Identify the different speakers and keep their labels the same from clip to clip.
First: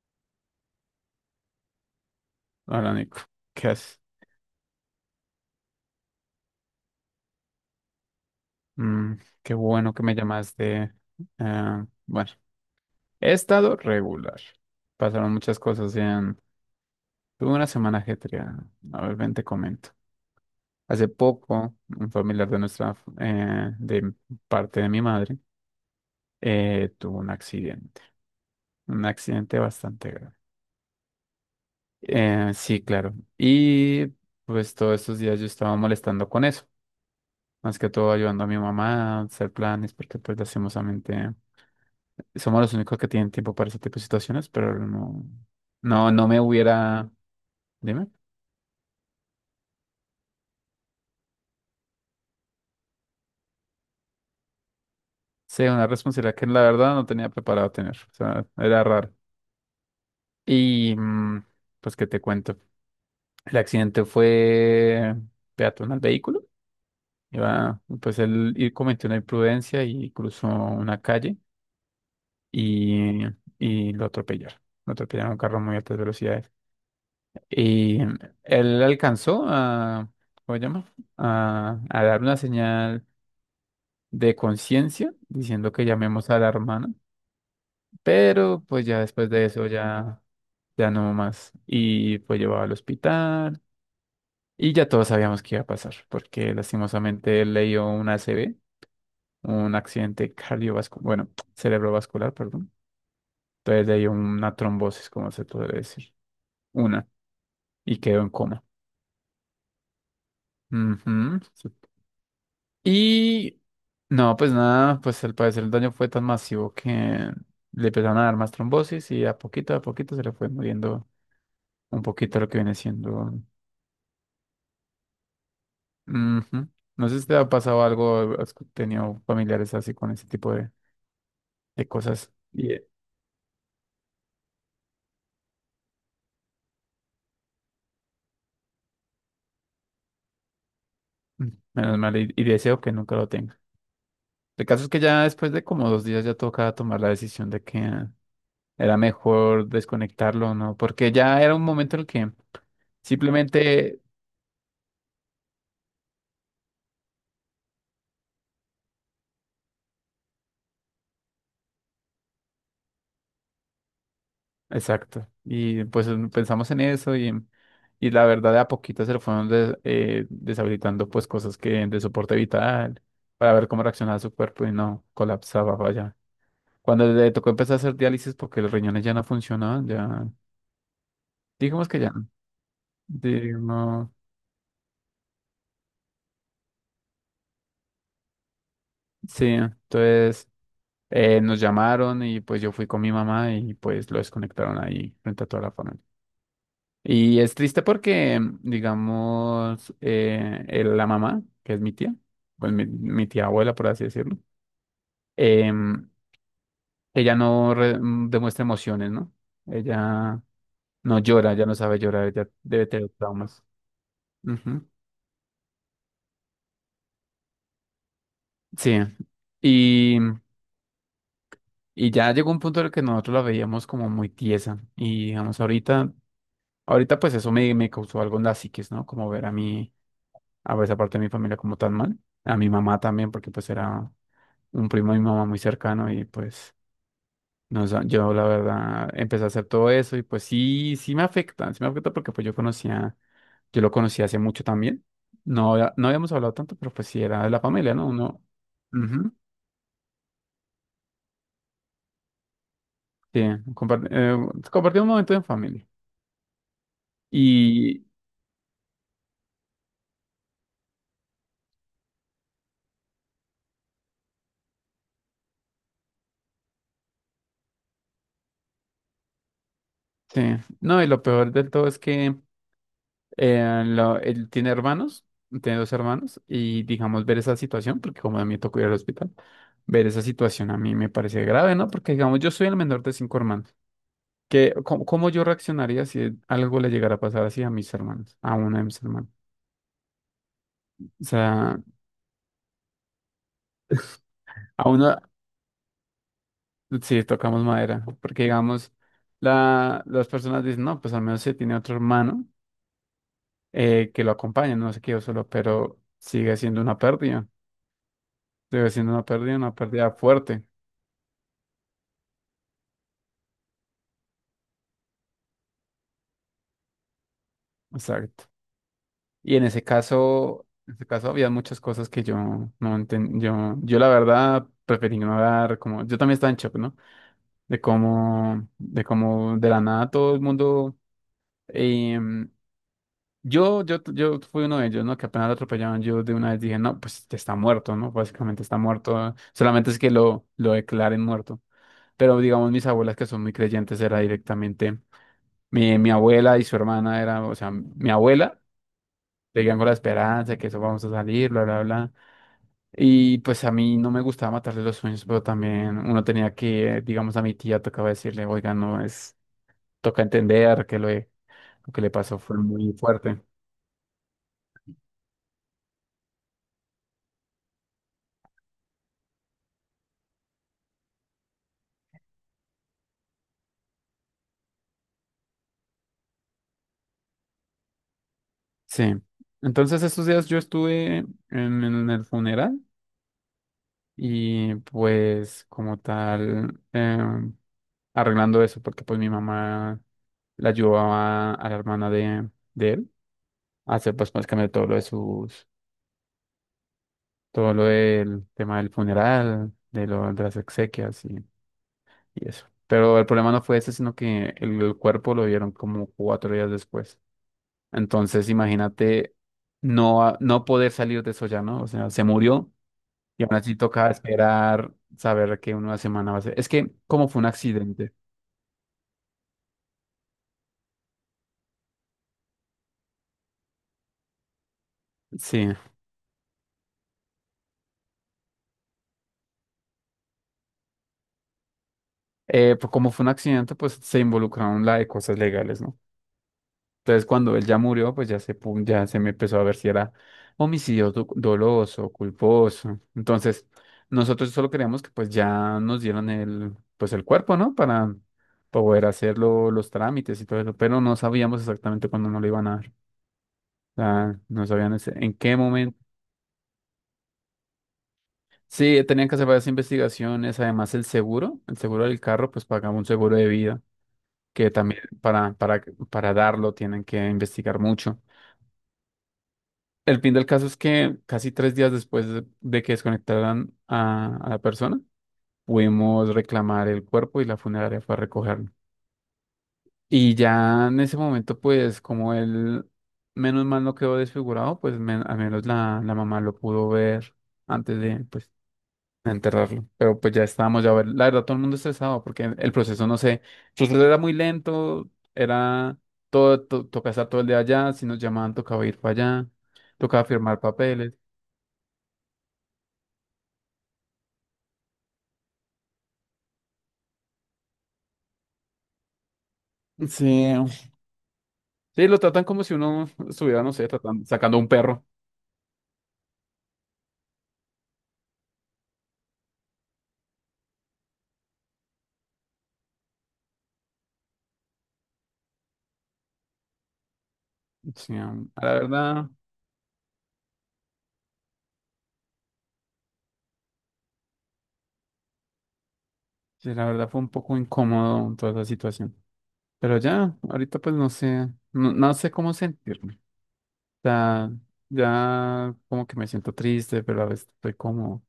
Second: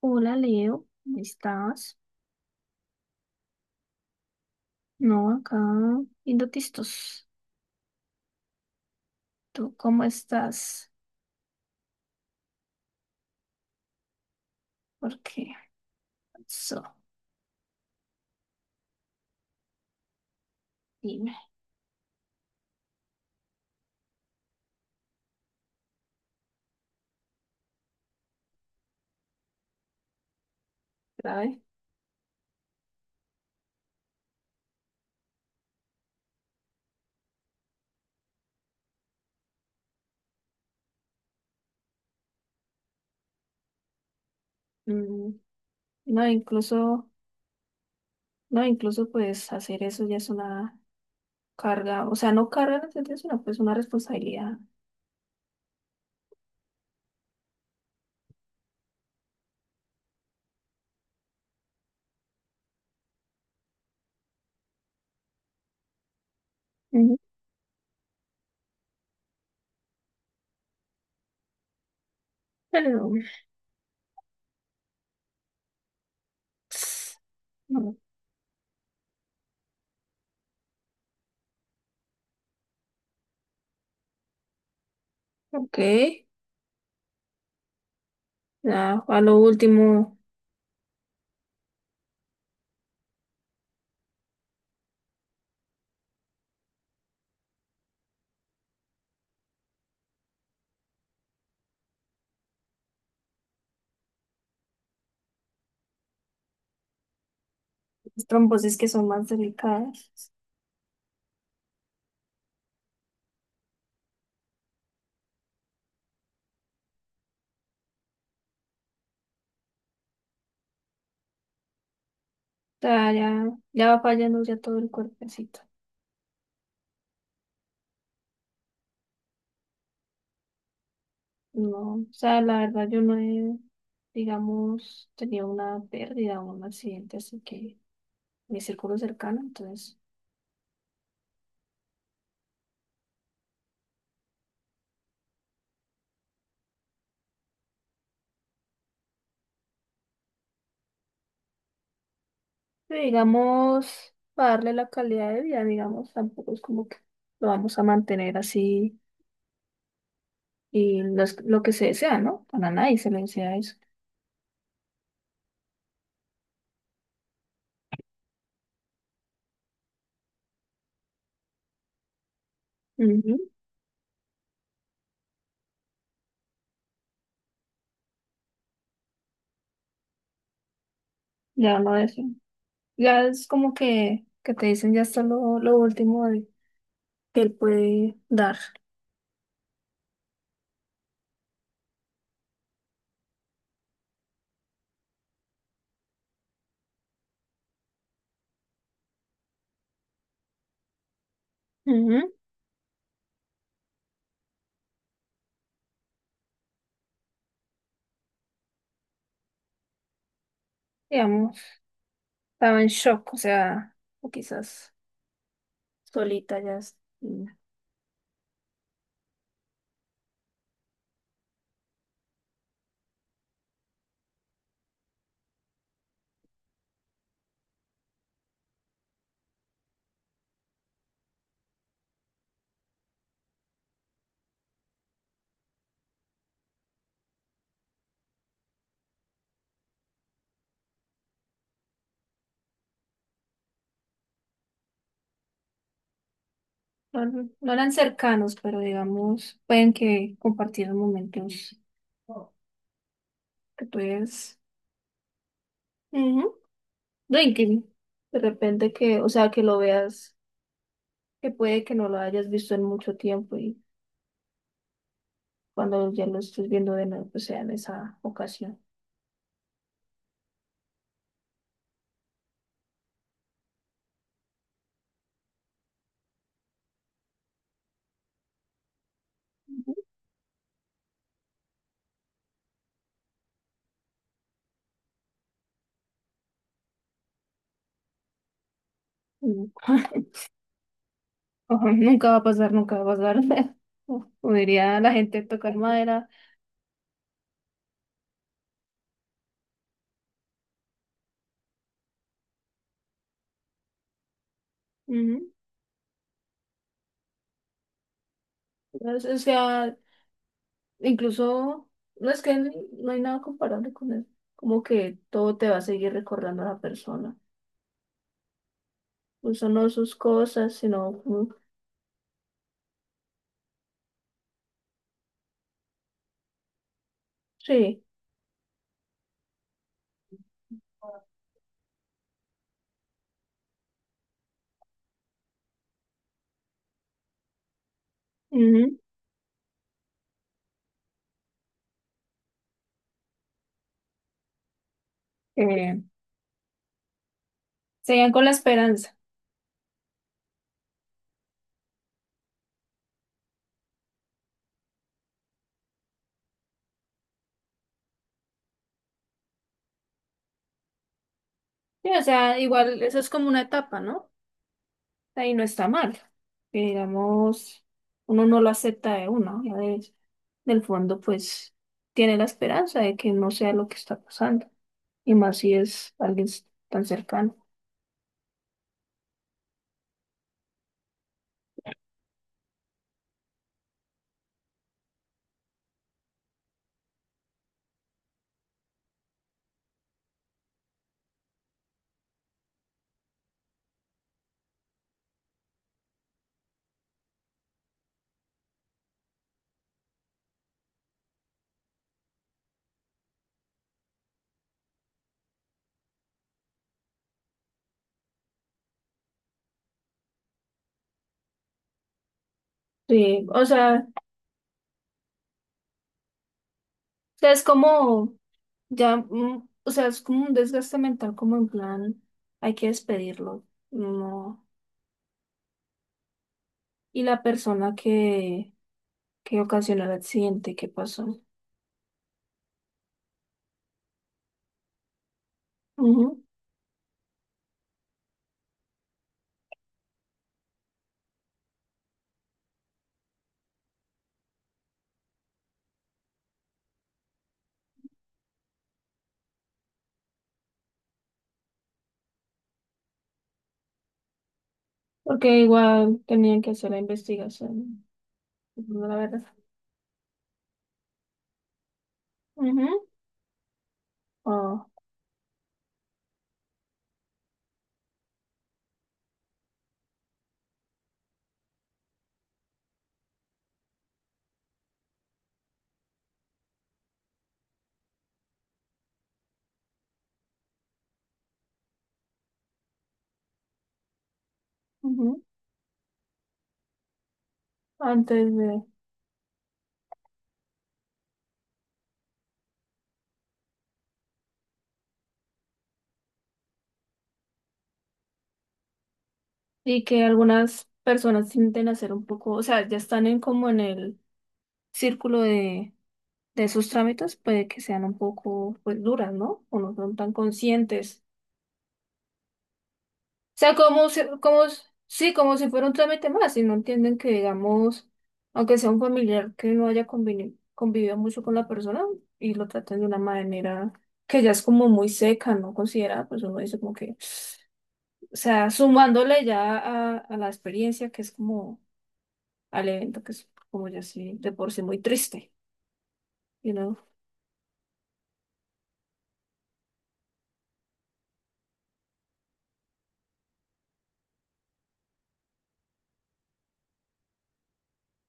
Speaker 1: Hola Leo, ¿cómo estás?
Speaker 2: Hola Nico, ¿qué haces?
Speaker 1: No, acá viendo tistos.
Speaker 2: Mm. Qué
Speaker 1: ¿Tú
Speaker 2: bueno que
Speaker 1: cómo
Speaker 2: me
Speaker 1: estás?
Speaker 2: llamaste. Ah, bueno, he estado regular.
Speaker 1: ¿Por
Speaker 2: Pasaron
Speaker 1: qué?
Speaker 2: muchas cosas en...
Speaker 1: So,
Speaker 2: Tuve una semana ajetreada. A ver, ven, te comento. Hace
Speaker 1: dime,
Speaker 2: poco, un familiar de nuestra, de parte de mi madre, tuvo un accidente. Un accidente bastante grave.
Speaker 1: ¿sabes?
Speaker 2: Sí, claro. Y pues todos estos días yo estaba molestando con eso. Más que todo ayudando a mi mamá a hacer planes, porque pues lastimosamente somos los únicos que tienen tiempo para ese tipo de situaciones, pero no,
Speaker 1: Mm,
Speaker 2: no,
Speaker 1: no,
Speaker 2: no me
Speaker 1: incluso,
Speaker 2: hubiera, dime,
Speaker 1: no, incluso pues hacer eso ya es una carga, o sea, no carga en el sentido, sino pues una responsabilidad.
Speaker 2: sí, una responsabilidad que la verdad no tenía preparado tener, o sea, era raro. Y pues que te cuento, el accidente fue peatón al vehículo,
Speaker 1: Ujú.
Speaker 2: iba, pues cometió una imprudencia y cruzó una calle
Speaker 1: Pero,
Speaker 2: y, y lo atropellaron un carro a muy altas velocidades.
Speaker 1: ps, no,
Speaker 2: Y él alcanzó a, ¿cómo se llama? A dar una señal de conciencia diciendo
Speaker 1: ok,
Speaker 2: que llamemos a la hermana, pero pues ya
Speaker 1: ya, a
Speaker 2: después
Speaker 1: lo
Speaker 2: de eso
Speaker 1: último,
Speaker 2: ya, ya no más. Y fue llevado al hospital y ya todos sabíamos qué iba a pasar, porque lastimosamente él le dio un ACV, un accidente cardiovascular, bueno, cerebrovascular, perdón. Entonces le dio una trombosis, como se puede decir, una, y quedó
Speaker 1: las
Speaker 2: en coma.
Speaker 1: trombosis que son más delicadas.
Speaker 2: Ujú. Y no, pues nada, pues al parecer el daño fue tan masivo que le empezaron a dar más trombosis y a poquito se le fue muriendo un poquito lo que viene
Speaker 1: O sea,
Speaker 2: siendo.
Speaker 1: ya, ya va fallando ya todo el cuerpecito.
Speaker 2: Ujú. No sé si te ha pasado algo, has tenido familiares así con ese tipo de,
Speaker 1: No, o
Speaker 2: cosas.
Speaker 1: sea, la
Speaker 2: Y,
Speaker 1: verdad yo no he, digamos, tenido una pérdida o un accidente, así que mi círculo cercano, entonces,
Speaker 2: mm, menos mal, y deseo que nunca lo tenga. El caso es que ya después de como 2 días ya tocaba tomar la decisión de que era mejor desconectarlo, ¿no? Porque ya era un momento en el que...
Speaker 1: sí,
Speaker 2: simplemente.
Speaker 1: digamos, para darle la calidad de vida, digamos, tampoco es como que lo vamos a mantener así y no es lo que se desea, ¿no? Para nadie se le desea eso.
Speaker 2: Exacto. Y pues pensamos en eso y la verdad de a poquito se le fueron deshabilitando pues cosas que de soporte vital
Speaker 1: Ujú.
Speaker 2: para ver cómo reaccionaba su cuerpo y no colapsaba, vaya. Cuando le tocó empezar a hacer diálisis porque los riñones ya no funcionaban, ya
Speaker 1: Ya
Speaker 2: digamos
Speaker 1: no
Speaker 2: que ya,
Speaker 1: es,
Speaker 2: no.
Speaker 1: ya es como
Speaker 2: Digamos,
Speaker 1: que te dicen ya está lo último de- que él puede dar.
Speaker 2: sí, entonces nos llamaron y pues yo fui con mi mamá y pues lo desconectaron ahí frente a toda la familia. Y es triste porque, digamos, la mamá, que es mi tía,
Speaker 1: Ujú.
Speaker 2: pues mi tía abuela, por así decirlo, em, ella no re- mm, demuestra emociones, ¿no? Ella no llora,
Speaker 1: Digamos,
Speaker 2: ya no sabe llorar, ella
Speaker 1: estaba
Speaker 2: debe
Speaker 1: en
Speaker 2: tener
Speaker 1: shock, o
Speaker 2: traumas.
Speaker 1: sea, o
Speaker 2: Ujú.
Speaker 1: quizás. Solita ya. Es-
Speaker 2: Sí. Y, y ya llegó un punto en el que nosotros la veíamos como muy tiesa. Y digamos, ahorita pues eso me causó algo en la psiquis, ¿no? Como ver a mí a esa parte de mi familia como tan mal. A mi mamá también, porque pues era, un primo de mi mamá muy cercano y pues yo la verdad empecé a hacer todo eso y pues sí, sí me afecta porque pues yo conocía, yo lo conocía hace mucho también. No, no habíamos hablado tanto, pero pues sí
Speaker 1: no,
Speaker 2: era
Speaker 1: no
Speaker 2: de la
Speaker 1: no eran
Speaker 2: familia, ¿no? Uno,
Speaker 1: cercanos, pero
Speaker 2: ujú,
Speaker 1: digamos, pueden que compartieron momentos
Speaker 2: sí,
Speaker 1: que tú
Speaker 2: compar- eh,
Speaker 1: eres.
Speaker 2: compartí un momento en familia.
Speaker 1: Ujú. No, y que
Speaker 2: Y
Speaker 1: de repente que, o sea, que lo veas, que puede que no lo hayas visto en mucho tiempo y cuando ya lo estés viendo de nuevo, pues sea en esa ocasión.
Speaker 2: sí, no, y lo peor del todo es que él tiene hermanos, tiene 2 hermanos, y digamos ver esa situación, porque como a mí me tocó ir al hospital, ver esa situación a mí me parece grave, ¿no? Porque digamos, yo soy el menor de 5 hermanos. ¿Qué, cómo, cómo yo reaccionaría si algo le llegara a pasar así a mis hermanos, a uno de mis hermanos?
Speaker 1: Ujú.
Speaker 2: O sea,
Speaker 1: Ojo, nunca va a pasar, nunca va a pasar. O
Speaker 2: a
Speaker 1: diría la
Speaker 2: uno,
Speaker 1: gente tocar madera.
Speaker 2: sí, tocamos madera, porque digamos, las personas dicen, no, pues al menos se tiene otro hermano, que lo acompaña, no se quedó solo,
Speaker 1: Ujú.
Speaker 2: pero sigue siendo una pérdida, sigue siendo
Speaker 1: Entonces, o
Speaker 2: una
Speaker 1: sea,
Speaker 2: pérdida fuerte.
Speaker 1: incluso, no es que n- no hay nada comparable con él. Como que todo te va a seguir recordando a la persona.
Speaker 2: Exacto. Y
Speaker 1: Incluso no sus cosas,
Speaker 2: en ese
Speaker 1: sino
Speaker 2: caso
Speaker 1: como-
Speaker 2: había muchas cosas que yo no entendí. Yo la verdad preferí ignorar, como yo también estaba en shock, ¿no? De
Speaker 1: Sí.
Speaker 2: cómo, de cómo de la nada todo el mundo. em, yo fui uno de ellos, ¿no? Que apenas lo atropellaron, yo de una vez dije, no, pues está muerto, ¿no? Básicamente está
Speaker 1: Ujú.
Speaker 2: muerto. Solamente es que lo declaren muerto. Pero digamos, mis abuelas que son muy creyentes, era directamente mi,
Speaker 1: Eh,
Speaker 2: mi abuela y su hermana, era, o sea, mi
Speaker 1: seguían con la
Speaker 2: abuela.
Speaker 1: esperanza.
Speaker 2: Te digan con la esperanza de que eso vamos a salir, bla, bla, bla. Y pues a mí no me gustaba matarle los sueños, pero también uno tenía que, digamos, a mi tía tocaba decirle, oiga, no es, toca entender que lo que le
Speaker 1: Sí, o
Speaker 2: pasó fue
Speaker 1: sea,
Speaker 2: muy
Speaker 1: igual eso es
Speaker 2: fuerte.
Speaker 1: como una etapa, ¿no? Ahí no está mal. Que digamos, uno no lo acepta de uno, ya de- del fondo, pues tiene la esperanza de que no sea lo que está pasando. Y más si es alguien s- tan cercano.
Speaker 2: Sí. Entonces estos días yo estuve en el funeral y pues como tal, arreglando eso, porque pues mi mamá la ayudaba a la hermana de él a hacer pues básicamente todo lo de sus todo lo del tema del funeral, de las exequias y eso. Pero el problema no fue ese, sino que el cuerpo lo vieron como 4 días después. Entonces, imagínate no, no poder salir de eso ya, ¿no? O sea, se murió y
Speaker 1: Sí,
Speaker 2: aún así toca esperar, saber que en una semana va a ser. Es que como
Speaker 1: o
Speaker 2: fue un
Speaker 1: sea, es
Speaker 2: accidente,
Speaker 1: como ya, o sea, es como un desgaste mental, como en plan, hay que despedirlo, no.
Speaker 2: sí.
Speaker 1: Y la persona que ocasionó el accidente, ¿qué pasó?
Speaker 2: Pues como fue un accidente, pues se involucraron la de cosas legales, ¿no?
Speaker 1: Ujú.
Speaker 2: Entonces, cuando él ya murió, pues ya se, ya se me empezó a ver si era homicidio doloso, culposo. Entonces, nosotros solo queríamos que pues ya nos dieran el, pues el cuerpo, ¿no? Para poder hacer los trámites y todo eso, pero no sabíamos exactamente cuándo nos lo iban a dar. O sea, no sabían en qué
Speaker 1: Porque
Speaker 2: momento.
Speaker 1: igual tenían que hacer la investigación,
Speaker 2: Sí,
Speaker 1: la
Speaker 2: tenían que
Speaker 1: verdad.
Speaker 2: hacer varias investigaciones, además el seguro del carro, pues
Speaker 1: Ujú.
Speaker 2: pagaba un seguro de vida, que
Speaker 1: Ah,
Speaker 2: también para, para darlo tienen que investigar mucho. El fin del caso es que casi 3 días después de que desconectaran a la persona, pudimos reclamar el cuerpo y la funeraria fue a recogerlo. Y ya en ese momento, pues como él, menos mal no quedó desfigurado, pues al
Speaker 1: ujú.
Speaker 2: menos la mamá lo pudo ver antes de, pues,
Speaker 1: Antes de.
Speaker 2: de enterrarlo. Pero pues ya estábamos, ya, la verdad, todo el mundo estresado porque el proceso, no sé, el proceso era muy lento, era todo, tocaba estar todo el día allá, si nos llamaban tocaba ir para allá,
Speaker 1: Y
Speaker 2: tocaba
Speaker 1: que
Speaker 2: firmar
Speaker 1: algunas
Speaker 2: papeles.
Speaker 1: personas tienden a ser un poco, o sea, ya están en como en el círculo de esos trámites, puede que sean un poco, pues, duras, ¿no? O no son
Speaker 2: Sí,
Speaker 1: tan conscientes,
Speaker 2: sí, lo tratan como si uno estuviera, no
Speaker 1: sea,
Speaker 2: sé,
Speaker 1: como si,
Speaker 2: sacando
Speaker 1: como,
Speaker 2: un
Speaker 1: s-
Speaker 2: perro.
Speaker 1: sí, como si fuera un trámite más, y no entienden que, digamos, aunque sea un familiar que no haya conveni- convivido mucho con la persona y lo traten de una manera que ya es como muy seca, no considerada, pues uno dice como que,
Speaker 2: Sí,
Speaker 1: o sea,
Speaker 2: la verdad,
Speaker 1: sumándole ya a la experiencia que es como al evento, que es como ya sí, de por sí muy triste, you
Speaker 2: sí, la
Speaker 1: know.
Speaker 2: verdad fue un poco incómodo toda esa situación. Pero ya, ahorita pues no sé, no sé cómo sentirme. O sea, ya como que me siento triste, pero a veces estoy como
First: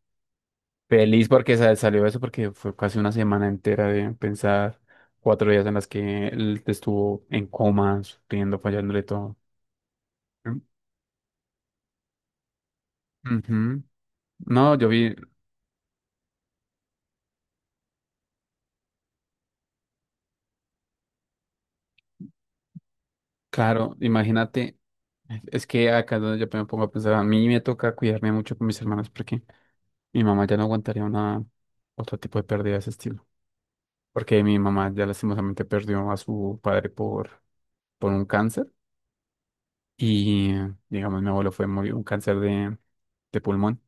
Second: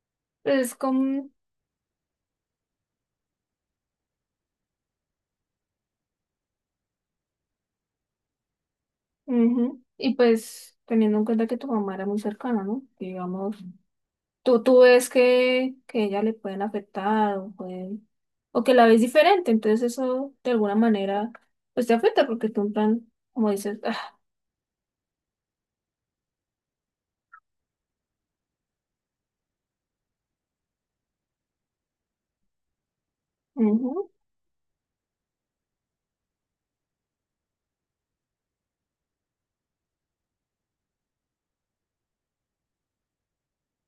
Speaker 1: Es
Speaker 2: feliz
Speaker 1: como,
Speaker 2: porque salió eso, porque fue casi una semana entera de pensar, 4 días en las que él estuvo en coma, sufriendo, fallándole todo.
Speaker 1: ujú, y
Speaker 2: Mm.
Speaker 1: pues teniendo en cuenta que tu mamá era muy cercana, ¿no? Digamos,
Speaker 2: Ujú.
Speaker 1: tú,
Speaker 2: No,
Speaker 1: tú
Speaker 2: yo
Speaker 1: ves
Speaker 2: vi,
Speaker 1: que ella le pueden afectar o, pueden- o que la ves diferente, entonces eso de alguna manera pues te afecta porque tú en plan, como dices,
Speaker 2: claro,
Speaker 1: ah,
Speaker 2: imagínate, es que acá es donde yo me pongo a pensar, a mí me toca cuidarme mucho con mis hermanos porque mi mamá ya no aguantaría una otro tipo de pérdida de ese estilo,
Speaker 1: ujú,
Speaker 2: porque mi mamá ya lastimosamente perdió a su padre por un cáncer y digamos mi abuelo fue murió un cáncer de pulmón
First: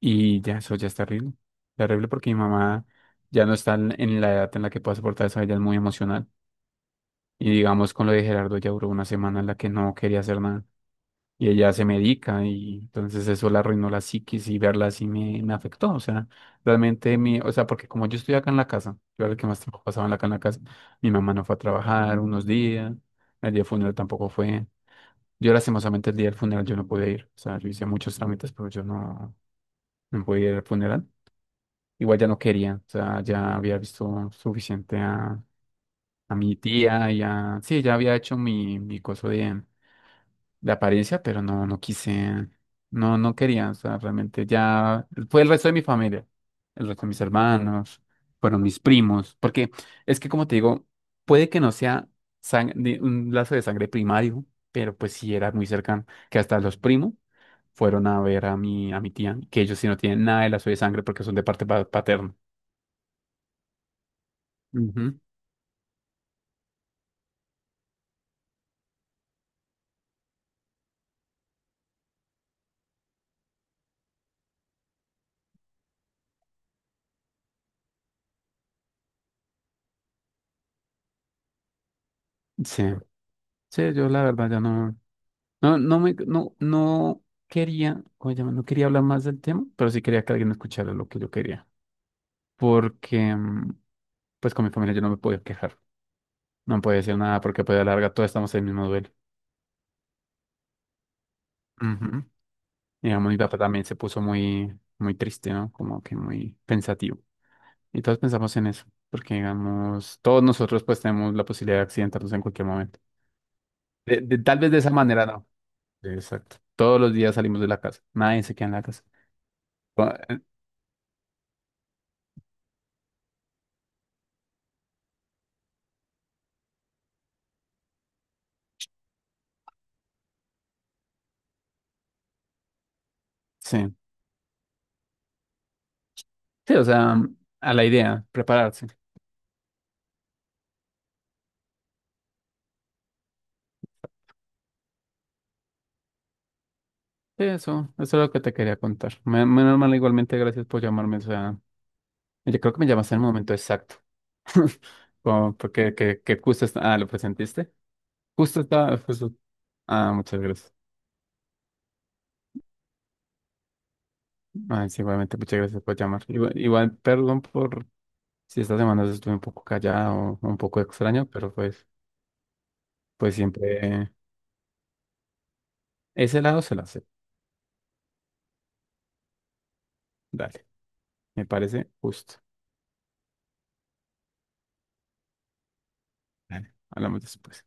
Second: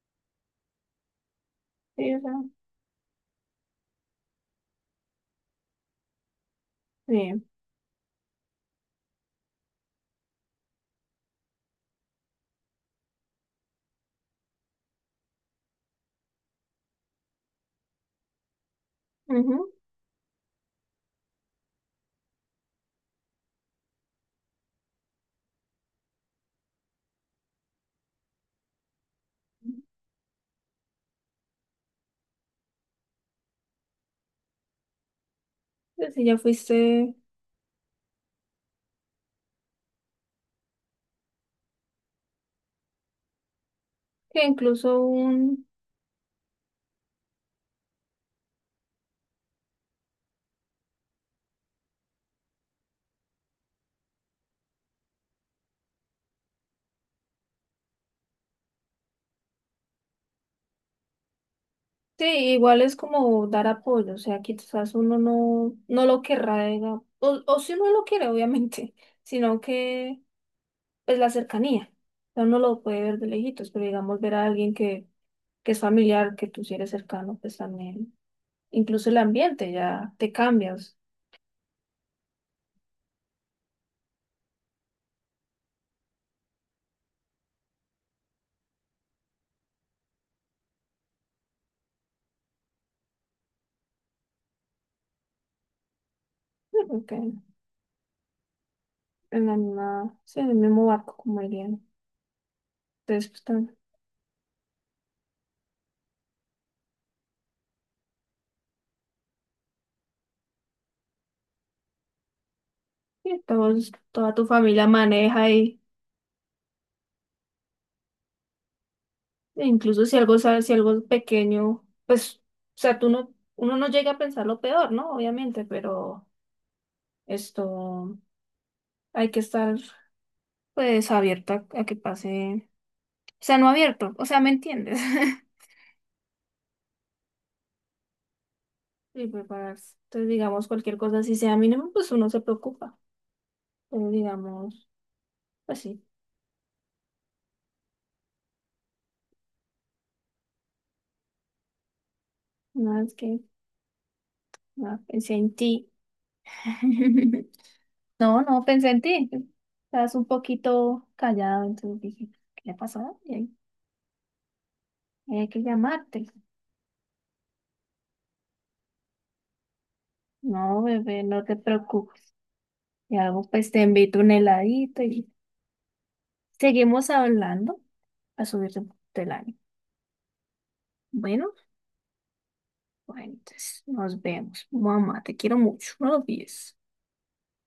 Speaker 2: y ya eso ya es terrible, terrible
Speaker 1: sí, o
Speaker 2: porque
Speaker 1: sea,
Speaker 2: mi mamá ya no está en la edad en la que pueda soportar eso, ella es muy emocional
Speaker 1: bien,
Speaker 2: y digamos con lo de Gerardo ya duró una semana en la que no quería hacer nada. Y ella se medica y entonces eso la arruinó la psiquis y verla así me afectó, o sea, realmente mi, o sea, porque como yo estoy acá en la casa, yo era el que más
Speaker 1: ujú.
Speaker 2: tiempo pasaba acá en la casa, mi mamá no fue a trabajar unos días, el día del funeral tampoco fue, yo lastimosamente el día del funeral yo no pude ir, o sea, yo hice muchos trámites, pero yo no pude ir al funeral, igual ya no quería, o sea, ya había visto suficiente
Speaker 1: Pues si
Speaker 2: a
Speaker 1: ya
Speaker 2: mi tía,
Speaker 1: fuiste,
Speaker 2: ya, sí, ya había hecho mi coso de apariencia, pero no, no quise, no, no quería, o sea,
Speaker 1: que
Speaker 2: realmente
Speaker 1: incluso
Speaker 2: ya fue el
Speaker 1: un,
Speaker 2: resto de mi familia, el resto de mis hermanos, fueron mis primos, porque es que como te digo, puede que no sea un lazo de sangre primario, pero pues sí era muy cercano, que hasta los primos fueron a ver a mi tía, que ellos sí no tienen nada de lazo de sangre porque son de parte
Speaker 1: sí,
Speaker 2: paterna.
Speaker 1: igual es como dar apoyo, o sea, quizás uno
Speaker 2: Ujú.
Speaker 1: no, no lo querrá, diga, o si uno lo quiere, obviamente, sino que pues la cercanía. O sea, uno lo puede ver de lejitos, pero digamos ver a alguien que es familiar, que tú sí eres cercano, pues también, incluso el ambiente ya te cambias,
Speaker 2: Sí, sí, yo la verdad ya no. No, no me, no, no quería, ¿cómo se llama? No quería hablar más del tema, pero sí quería que alguien escuchara lo que yo quería. Porque, pues con mi familia yo no me podía quejar. No me podía
Speaker 1: como que
Speaker 2: decir nada porque pues a la larga todos estamos en el mismo duelo.
Speaker 1: en la misma, sí, en el mismo barco, como dirían.
Speaker 2: Ujú.
Speaker 1: Entonces,
Speaker 2: Digamos, mi
Speaker 1: pues
Speaker 2: papá
Speaker 1: tam-
Speaker 2: también se puso muy, muy triste, ¿no? Como que muy pensativo. Y todos pensamos en eso, porque digamos, todos nosotros pues tenemos la posibilidad de accidentarnos en cualquier momento.
Speaker 1: sí, todos, toda tu
Speaker 2: Tal vez de
Speaker 1: familia
Speaker 2: esa manera no.
Speaker 1: maneja y
Speaker 2: Exacto. Todos los días salimos de la casa, nadie se queda en la casa.
Speaker 1: e
Speaker 2: Cu-
Speaker 1: incluso si algo
Speaker 2: eh,
Speaker 1: sabes, si algo es pequeño, pues, o sea, tú no, uno no llega a pensar lo peor, ¿no? Obviamente, pero esto hay que estar pues abierta a que pase. O sea, no
Speaker 2: Sí.
Speaker 1: abierto, o sea, ¿me entiendes?
Speaker 2: Sí, o sea, a la idea, prepararse.
Speaker 1: Y prepararse. Entonces, digamos, cualquier cosa así sea mínimo, pues uno se preocupa. Pero digamos, pues sí,
Speaker 2: Sí, eso es lo que te quería contar. Menos mal, igualmente, gracias por llamarme. O sea, yo creo que me
Speaker 1: nada, es
Speaker 2: llamaste en el
Speaker 1: que
Speaker 2: momento exacto.
Speaker 1: nada, pensé en
Speaker 2: Como
Speaker 1: ti.
Speaker 2: porque que justo está, ah, lo presentiste.
Speaker 1: No,
Speaker 2: Justo
Speaker 1: no, pensé
Speaker 2: está,
Speaker 1: en ti.
Speaker 2: justo.
Speaker 1: Estás
Speaker 2: Ah,
Speaker 1: un
Speaker 2: muchas gracias.
Speaker 1: poquito callado, entonces dije, ¿qué le pasó? Y ahí,
Speaker 2: Ah, sí, igualmente,
Speaker 1: hay
Speaker 2: muchas
Speaker 1: que
Speaker 2: gracias por llamar.
Speaker 1: llamarte.
Speaker 2: Igual, igual, perdón por si esta semana estuve un poco callado o un poco
Speaker 1: No, bebé,
Speaker 2: extraño,
Speaker 1: no
Speaker 2: pero
Speaker 1: te
Speaker 2: pues,
Speaker 1: preocupes. Y
Speaker 2: pues
Speaker 1: algo, pues te
Speaker 2: siempre
Speaker 1: invito un heladito y
Speaker 2: ese lado se lo hace.
Speaker 1: seguimos hablando a subirte un poquito el ánimo.
Speaker 2: Dale, me
Speaker 1: Bueno.
Speaker 2: parece justo.
Speaker 1: Bueno, entonces nos vemos. Mamá, te quiero mucho. No lo
Speaker 2: Dale,
Speaker 1: olvides.
Speaker 2: hablamos después.